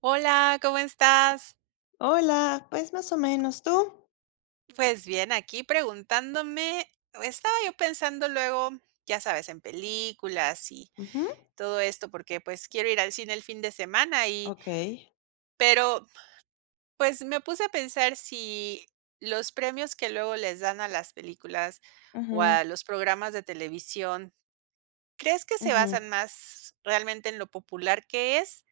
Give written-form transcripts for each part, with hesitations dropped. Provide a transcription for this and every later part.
Hola, ¿cómo estás? Hola, pues, más o menos, ¿tú? Pues bien, aquí preguntándome, estaba yo pensando luego, ya sabes, en películas y Ujú, todo esto, porque pues quiero ir al cine el fin de semana y, okey. pero pues me puse a pensar si los premios que luego les dan a las películas o Ujú, a los programas de televisión, ¿crees que se ujú, basan más realmente en lo popular que es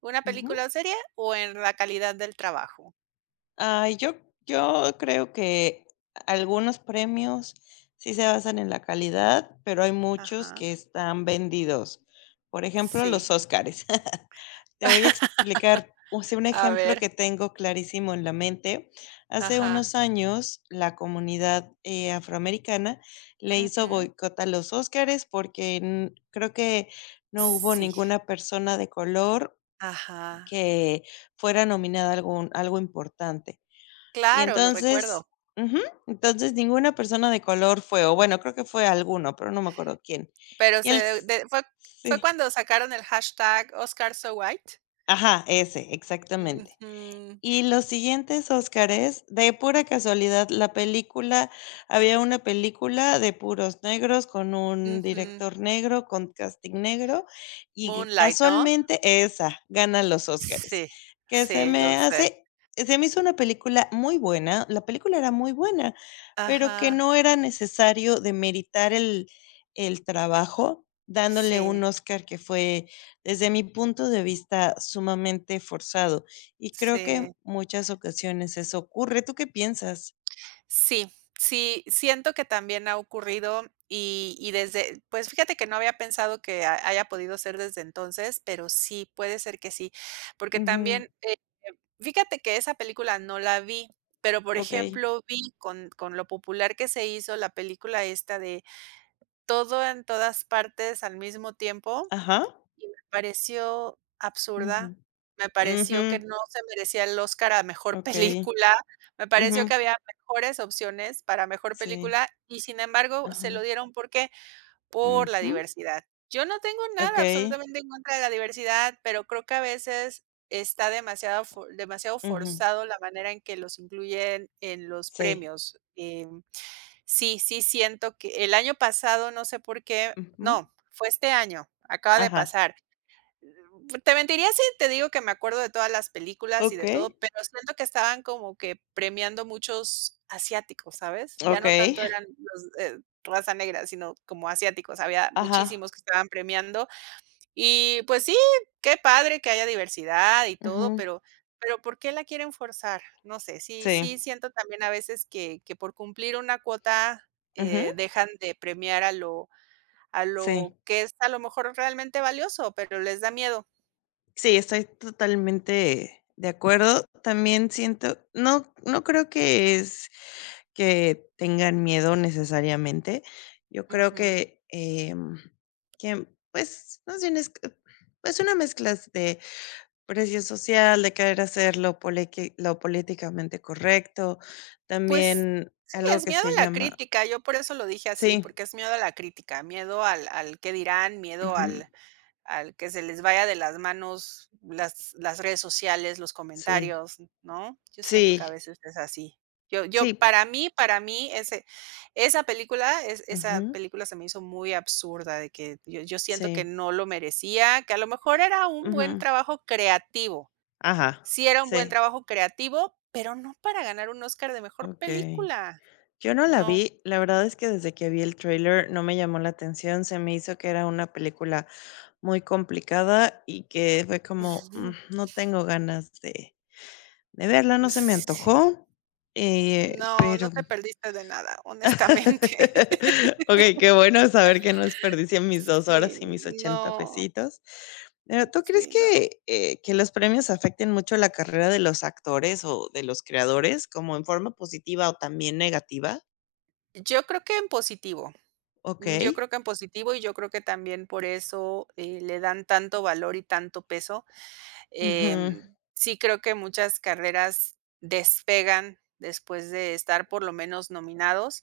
una ujú. película o serie o en la calidad del trabajo? Ay, yo creo que algunos premios sí se basan en la calidad, pero hay muchos Ajá, que están vendidos. Por ejemplo, sí. los Óscares. Te voy a explicar, o sea, un A ejemplo ver. que tengo clarísimo en la mente. Hace Ajá, unos años, la comunidad, afroamericana le hizo ujú. boicot a los Óscares porque, creo que no hubo Sí, ninguna persona de color ajá. que fuera nominada a algún algo importante. Y Claro, lo recuerdo, entonces ujú, entonces ninguna persona de color fue, o bueno, creo que fue alguno, pero no me acuerdo quién. pero Y se él s de fue fue Sí, cuando sacaron el hashtag Oscar so white. ajá, ese, exactamente. Ujú, Y los siguientes Óscares, de pura casualidad, la película había una película de puros negros, con un ujú. director negro, con casting negro, y Moonlight, ¿no? casualmente esa gana los Óscares, Sí, que sí, lo sé. Se me hizo una película muy buena, la película era muy buena, pero que Ajá, no era necesario demeritar el trabajo dándole sí, un Óscar que fue, desde mi punto de vista, sumamente forzado. Y creo que sí. en muchas ocasiones eso ocurre, ¿tú qué piensas? Sí, sí, siento que también ha ocurrido y desde pues, fíjate que no había pensado que ha haya podido ser desde entonces, pero sí, puede ser que sí, porque Ujú, también, fíjate que esa película no la vi, pero, por okey. ejemplo, vi con lo popular que se hizo la película esta de Todo en todas partes al mismo tiempo. Ajá. Y me pareció Ujú. absurda, me pareció que Ujú. no se merecía el Oscar a mejor Okey. película, me pareció Ujú. que había mejores opciones para mejor Sí. película y, sin embargo, se lo Ajá. dieron, ¿por qué? Por la Ujú. diversidad. Yo no tengo nada Okey. absolutamente en contra de la diversidad, pero creo que a veces está demasiado Ujú. forzado la manera en que los incluyen en los Sí. premios. Sí, sí siento que el año pasado, no sé por qué Ujú. no, fue este año, acaba de Ajá. pasar. Te mentiría si te digo que me acuerdo de todas las películas y de Okey. todo, pero siento que estaban como que premiando muchos asiáticos, ¿sabes? Ya no Okey. tanto eran los, raza negra, sino como asiáticos. Había muchísimos Ajá. que estaban premiando. Y pues sí, qué padre que haya diversidad y todo, Ujú. pero ¿por qué la quieren forzar? No sé, sí Sí. sí siento también a veces que por cumplir una cuota, Ujú. dejan de premiar a lo Sí. que es a lo mejor realmente valioso, pero les da miedo. Sí, estoy totalmente de acuerdo. También siento no creo que es que tengan miedo necesariamente. Yo creo Ujú. que, que, pues, más bien es que, pues, una mezcla de presión social, de querer hacer lo poliqui lo políticamente correcto, Pues también sí, algo es que miedo se a la llama crítica. Yo por eso lo dije así, sí, porque es miedo a la crítica, miedo al qué dirán, miedo ujú, al que se les vaya de las manos las redes sociales, los sí, comentarios, ¿no? Yo siento que sí, a veces es así. Yo sí, para mí ese esa película es esa ujú, película se me hizo muy absurda, de que yo siento sí, que no lo merecía, que a lo mejor era un buen ujú, trabajo creativo. ajá, Sí era un buen sí, trabajo creativo, pero no para ganar un Oscar de mejor okey. película. Yo no la No. vi, la verdad es que desde que vi el tráiler no me llamó la atención, se me hizo que era una película muy complicada y que fue como, Ujú. No tengo ganas de verla, no se me Sí. antojó, No, no pero te perdiste de nada, honestamente. okey, qué bueno saber que no desperdicié mis 2 horas y mis Sí, ochenta no, pesitos. Pero, ¿tú crees sí, no. Que los premios afecten mucho la carrera de los actores o de los creadores, como en forma positiva o también negativa? Yo creo que en positivo. Okey. Yo creo que en positivo, y yo creo que también por eso, le dan tanto valor y tanto peso. Ujú. Sí creo que muchas carreras despegan después de estar por lo menos nominados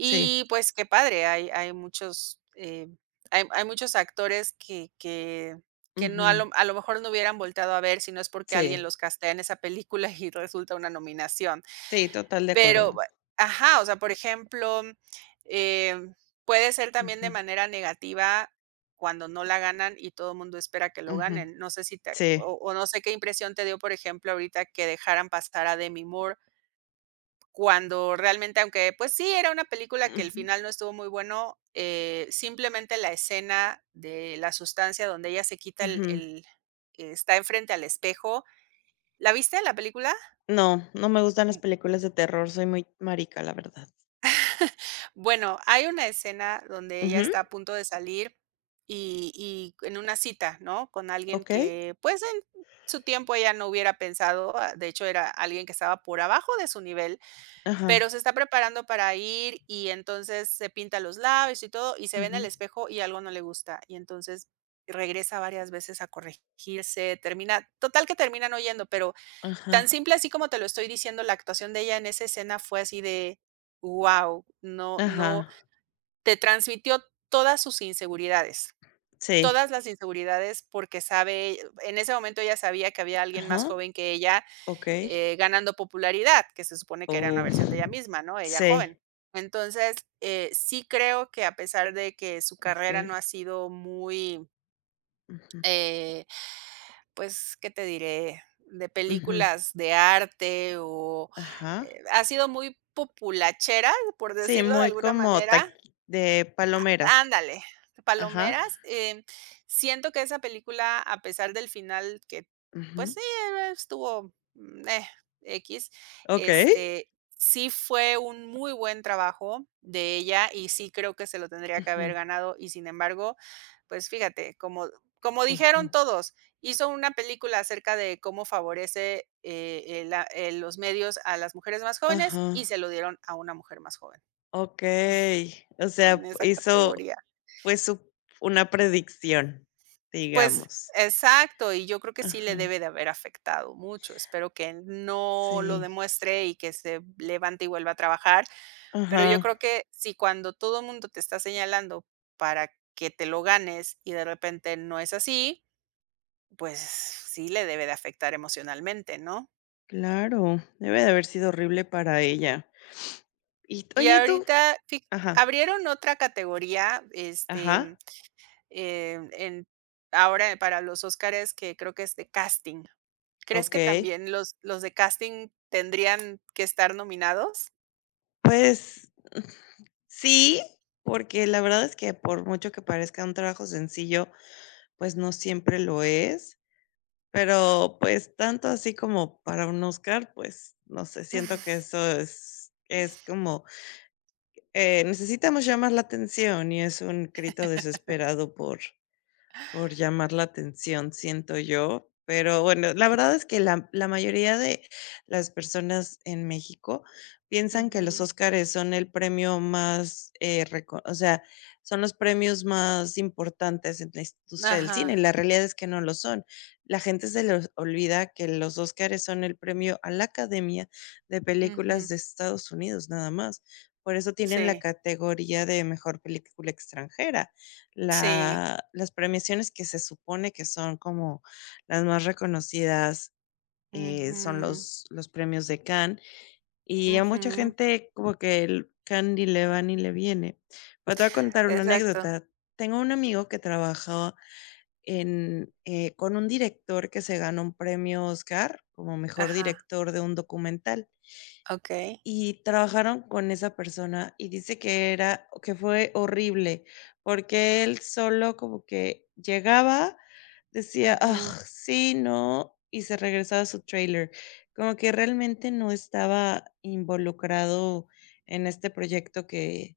Sí. pues qué padre, hay muchos, hay muchos actores que no a Ujú. lo, a lo mejor no hubieran volteado a ver si no es porque alguien Sí. los castea en esa película y resulta una nominación. Sí, total de Pero, acuerdo. ajá, o sea, por ejemplo, em, puede ser también de Ujú. manera negativa cuando no la ganan y todo el mundo espera que lo Ujú. ganen. No sé si te Sí. O no sé qué impresión te dio, por ejemplo, ahorita que dejaran pasar a Demi Moore, cuando realmente, aunque, pues sí, era una película que el Ujú, final no estuvo muy bueno, simplemente la escena de la sustancia donde ella se quita el ujú. el está enfrente al espejo, ¿la viste la película? No, no me gustan las películas de terror, soy muy marica, la verdad. Bueno, hay una escena donde ella Ujú, está a punto de salir y en una cita, ¿no? Con alguien okey. que, pues, en su tiempo ella no hubiera pensado, ah, de hecho, era alguien que estaba por abajo de su nivel, pero Ajá. se está preparando para ir y entonces se pinta los labios y todo, y se ve en el Ujú. espejo y algo no le gusta. Y entonces regresa varias veces a corregirse, termina total que terminan oyendo, pero tan Ajá, simple así como te lo estoy diciendo, la actuación de ella en esa escena fue así de, ¡wow! no ajá. te transmitió todas sus inseguridades, Sí. todas las inseguridades, porque sabe en ese momento ella sabía que había alguien Ajá. más joven que ella, Okey. Ganando popularidad, que se supone que era una Uf. versión de ella misma, ¿no? Ella joven. Sí. Entonces, sí creo que a pesar de que su carrera no Okey. ha sido muy, Ujú, eh, pues, ¿qué te diré? De ujú. películas de arte o, Ajá. Ha sido muy populachera, por Sí, decirlo de muy alguna como manera. taqui de palomeras. Ándale. Ajá. Palomeras. Siento que esa película, a pesar del final que, pues Ujú. sí, estuvo, equis, Okey. este, sí fue un muy buen trabajo de ella y sí creo que se lo tendría que haber Ujú, ganado y sin embargo, pues fíjate, como dijeron ujú. todos, hizo una película acerca de cómo favorece, la los medios a las mujeres más jóvenes y Ajá. se lo dieron a una mujer más joven, Okey, o en sea, esa hizo, categoría. fue su una predicción, Pues, digamos. exacto, y yo creo que sí Ajá, le debe de haber afectado mucho. Espero que no lo sí, demuestre y que se levante y vuelva a trabajar, pero yo creo ajá, que si cuando todo el mundo te está señalando para que te lo ganes y de repente no es así, pues sí le debe de afectar emocionalmente, ¿no? claro, debe de haber sido horrible para ella. Y, Y oye, y tú ahorita fi ajá, abrieron otra categoría, este, ajá, em, en ahora para los Óscares que creo que es de casting. ¿Crees que okey. también los de casting tendrían que estar nominados? Pues, sí, porque la verdad es que por mucho que parezca un trabajo sencillo, pues, no siempre lo es, pero, pues, tanto así como para un Oscar, pues, no sé, siento que eso es como eh, necesitamos llamar la atención y es un grito desesperado por llamar la atención, siento yo, pero bueno, la verdad es que la mayoría de las personas en México piensan que los Ujú. Óscares son el premio más, reco o sea, son los premios más importantes en la industria del Ajá. cine, la realidad es que no lo son. La gente se les olvida que los Óscares son el premio a la Academia de Películas Ujú. de Estados Unidos, nada más. Por eso tienen la Sí, categoría de mejor película extranjera, sí. la las premiaciones que se supone que son como las más reconocidas, son Ujú, los premios de Cannes, y a mucha ujú. gente como que el Cannes ni le va ni le viene. Pero te voy a contar una Exacto. anécdota. Tengo un amigo que trabajó en, con un director que se ganó un premio Oscar como mejor Ajá, director de un documental. okey. Y trabajaron con esa persona, y dice que era que fue horrible, porque él solo como que llegaba, decía: "Ah Ujú, sí, no", y se regresaba a su trailer. Como que realmente no estaba involucrado en este proyecto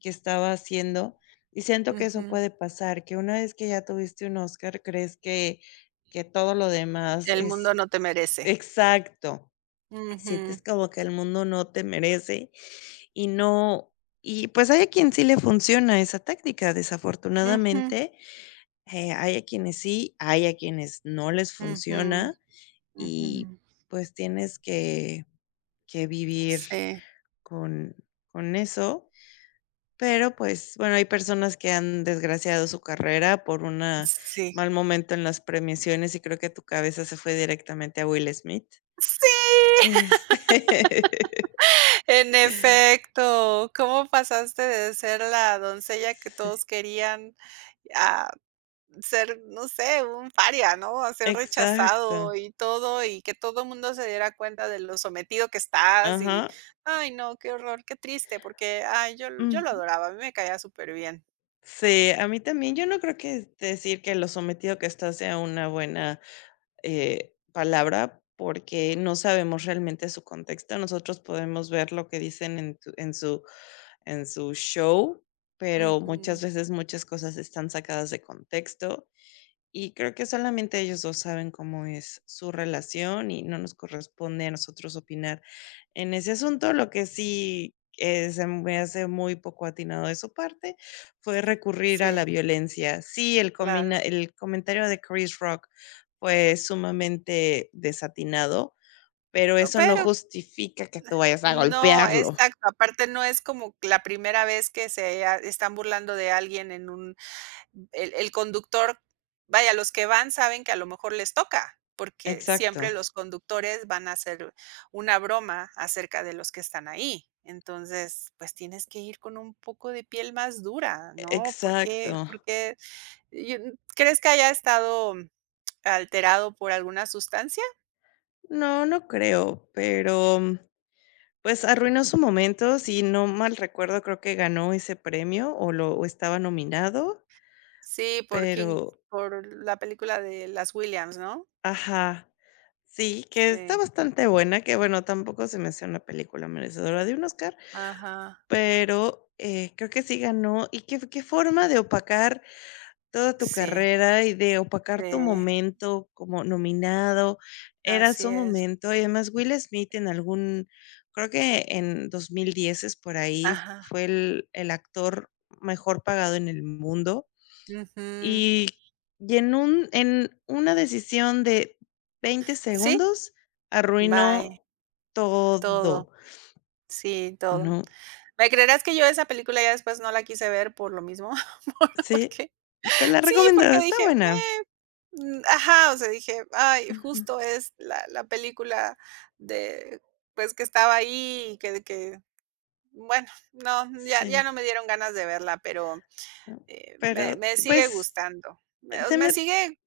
que estaba haciendo, y siento que eso ujú. puede pasar, que una vez que ya tuviste un Oscar crees que todo lo demás El es mundo no te merece. exacto. Ujú, Sientes como que el mundo no te merece, y no y pues hay a quien sí le funciona esa táctica, ujú, desafortunadamente, hay a quienes sí, hay a quienes no les ujú, funciona ujú. y, pues, tienes que vivir Sí, con con eso, pero, pues, bueno, hay personas que han desgraciado su carrera por una sí. mal momento en las premiaciones y creo que tu cabeza se fue directamente a Will Smith. ¡Sí! Este, En efecto, ¿cómo pasaste de ser la doncella que todos sí, querían a ser, no sé, un paria, ¿no? A ser exacto, rechazado y todo, y que todo el mundo se diera cuenta de lo sometido que estás y, ajá, ay, no, qué horror, qué triste, porque, ay, yo lo ujú. adoraba, a mí me caía superbién. Sí, a mí también. Yo no creo que decir que lo sometido que está sea una buena, palabra, porque no sabemos realmente su contexto. Nosotros podemos ver lo que dicen en tu en su show, pero Ujú. muchas veces muchas cosas están sacadas de contexto, y creo que solamente ellos 2 saben cómo es su relación y no nos corresponde a nosotros opinar en ese asunto. Lo que sí, se me hace muy poco atinado de su parte fue recurrir a la Sí, violencia. Sí, claro. el comentario de Chris Rock fue sumamente desatinado, pero Oh, eso no pero justifica que tú vayas a no, golpearlo. exacto, aparte no es como la primera vez que están burlando de alguien en un. El conductor, vaya, los que van saben que a lo mejor les toca, porque Exacto, siempre los conductores van a hacer una broma acerca de los que están ahí. Entonces, pues tienes que ir con un poco de piel más dura, ¿no? ¿Por qué exacto. por qué? Yo ¿Crees que haya estado alterado por alguna sustancia? No, no creo, pero pues arruinó su momento, si no mal recuerdo, creo que ganó ese premio o lo o estaba nominado, Sí, por King pero por la película de las Williams, ¿no? ajá, sí, que está Sí, bastante buena, que bueno, tampoco se me hace una película merecedora de un Oscar, ajá, pero, creo que sí ganó, y qué qué forma de opacar toda tu sí, carrera y de opacar tu sí, momento como nominado, era así su es, momento. Y además Will Smith en algún creo que en 2010 por ahí, ajá, fue el actor mejor pagado en el mundo. ujú. Y y en un en una decisión de 20 Sí, segundos, Bye, arruinó todo, todo, sí, todo. ¿no? ¿Me creerás que yo esa película ya después no la quise ver por lo mismo? Sí, Porque te la sí, recomiendo, porque está dije, buena. Ajá, o sea, dije: "Ay, Ujú. justo es la película de, pues, que estaba ahí y que", bueno, no, ya Sí, no me dieron ganas de verla, pero, ¿no? Pero, me sigue pues gustando. Me Se me me sigue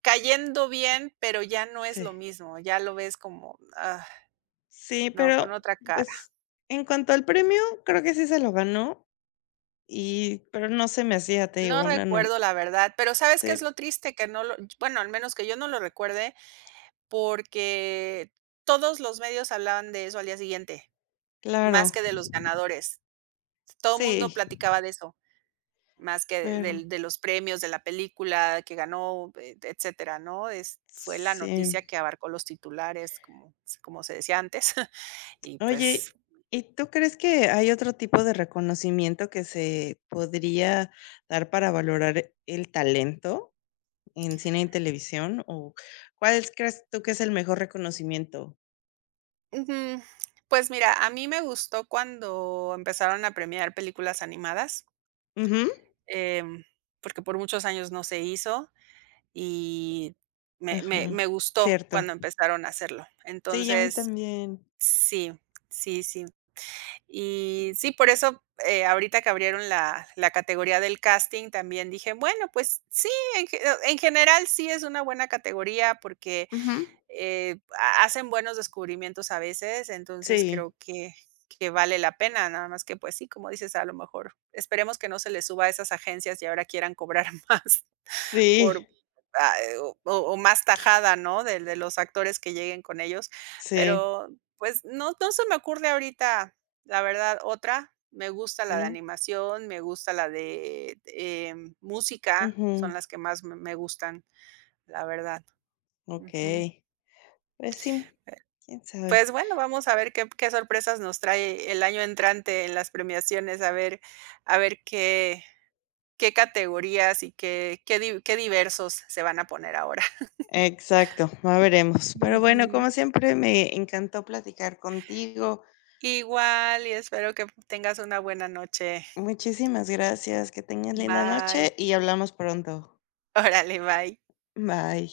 cayendo bien, pero ya no es lo sí, mismo, ya lo ves como, ah, sí, no, con pero, otra cara. pues, en cuanto al premio, creo que sí se lo ganó y pero no se me hacía, te digo, No una nom recuerdo la verdad, pero ¿sabes qué es sí, lo triste? Que no lo bueno, al menos que yo no lo recuerde, porque todos los medios hablaban de eso al día siguiente, más claro. que de los ganadores. Todo el mundo Sí, platicaba de eso, más que pero del de los premios, de la película que ganó, etcétera, ¿no? Es fue la sí. noticia que abarcó los titulares, como se decía antes, y pues, Oye, ¿y tú crees que hay otro tipo de reconocimiento que se podría dar para valorar el talento en cine y televisión? ¿O cuál crees tú que es el mejor reconocimiento? ujú. Pues mira, a mí me gustó cuando empezaron a premiar películas animadas. Ujú. Em, porque por muchos años no se hizo y me me Ajá, me gustó cierto. cuando empezaron a hacerlo. Sí, y a mí Entonces, también. sí, sí, sí. Y sí, por eso, ahorita que abrieron la categoría del casting, también dije: "Bueno, pues sí, en ge en general sí es una buena categoría", porque Ujú. Ha hacen buenos descubrimientos a veces, entonces Sí, creo que vale la pena, nada más que, pues sí, como dices, a lo mejor esperemos que no se les suba a esas agencias y ahora quieran cobrar más sí, por, ah, o más tajada, ¿no? De los actores que lleguen con ellos, sí, pero, pues, no no se me ocurre ahorita, la verdad, otra. Me gusta la de ¿no? animación, me gusta la de, música, son Ujú. las que más me gustan, la verdad. Ujú. Okey. Pues sí, quién Pues sabe. bueno, vamos a ver qué qué sorpresas nos trae el año entrante en las premiaciones, a ver qué categorías y qué diversos se van a poner ahora. Exacto, ya veremos. Pero bueno, Ujú. como siempre, me encantó platicar contigo. Igual, y espero que tengas una buena noche. Muchísimas gracias. Que tengas linda Bye. noche y hablamos pronto. Órale, bye. Bye.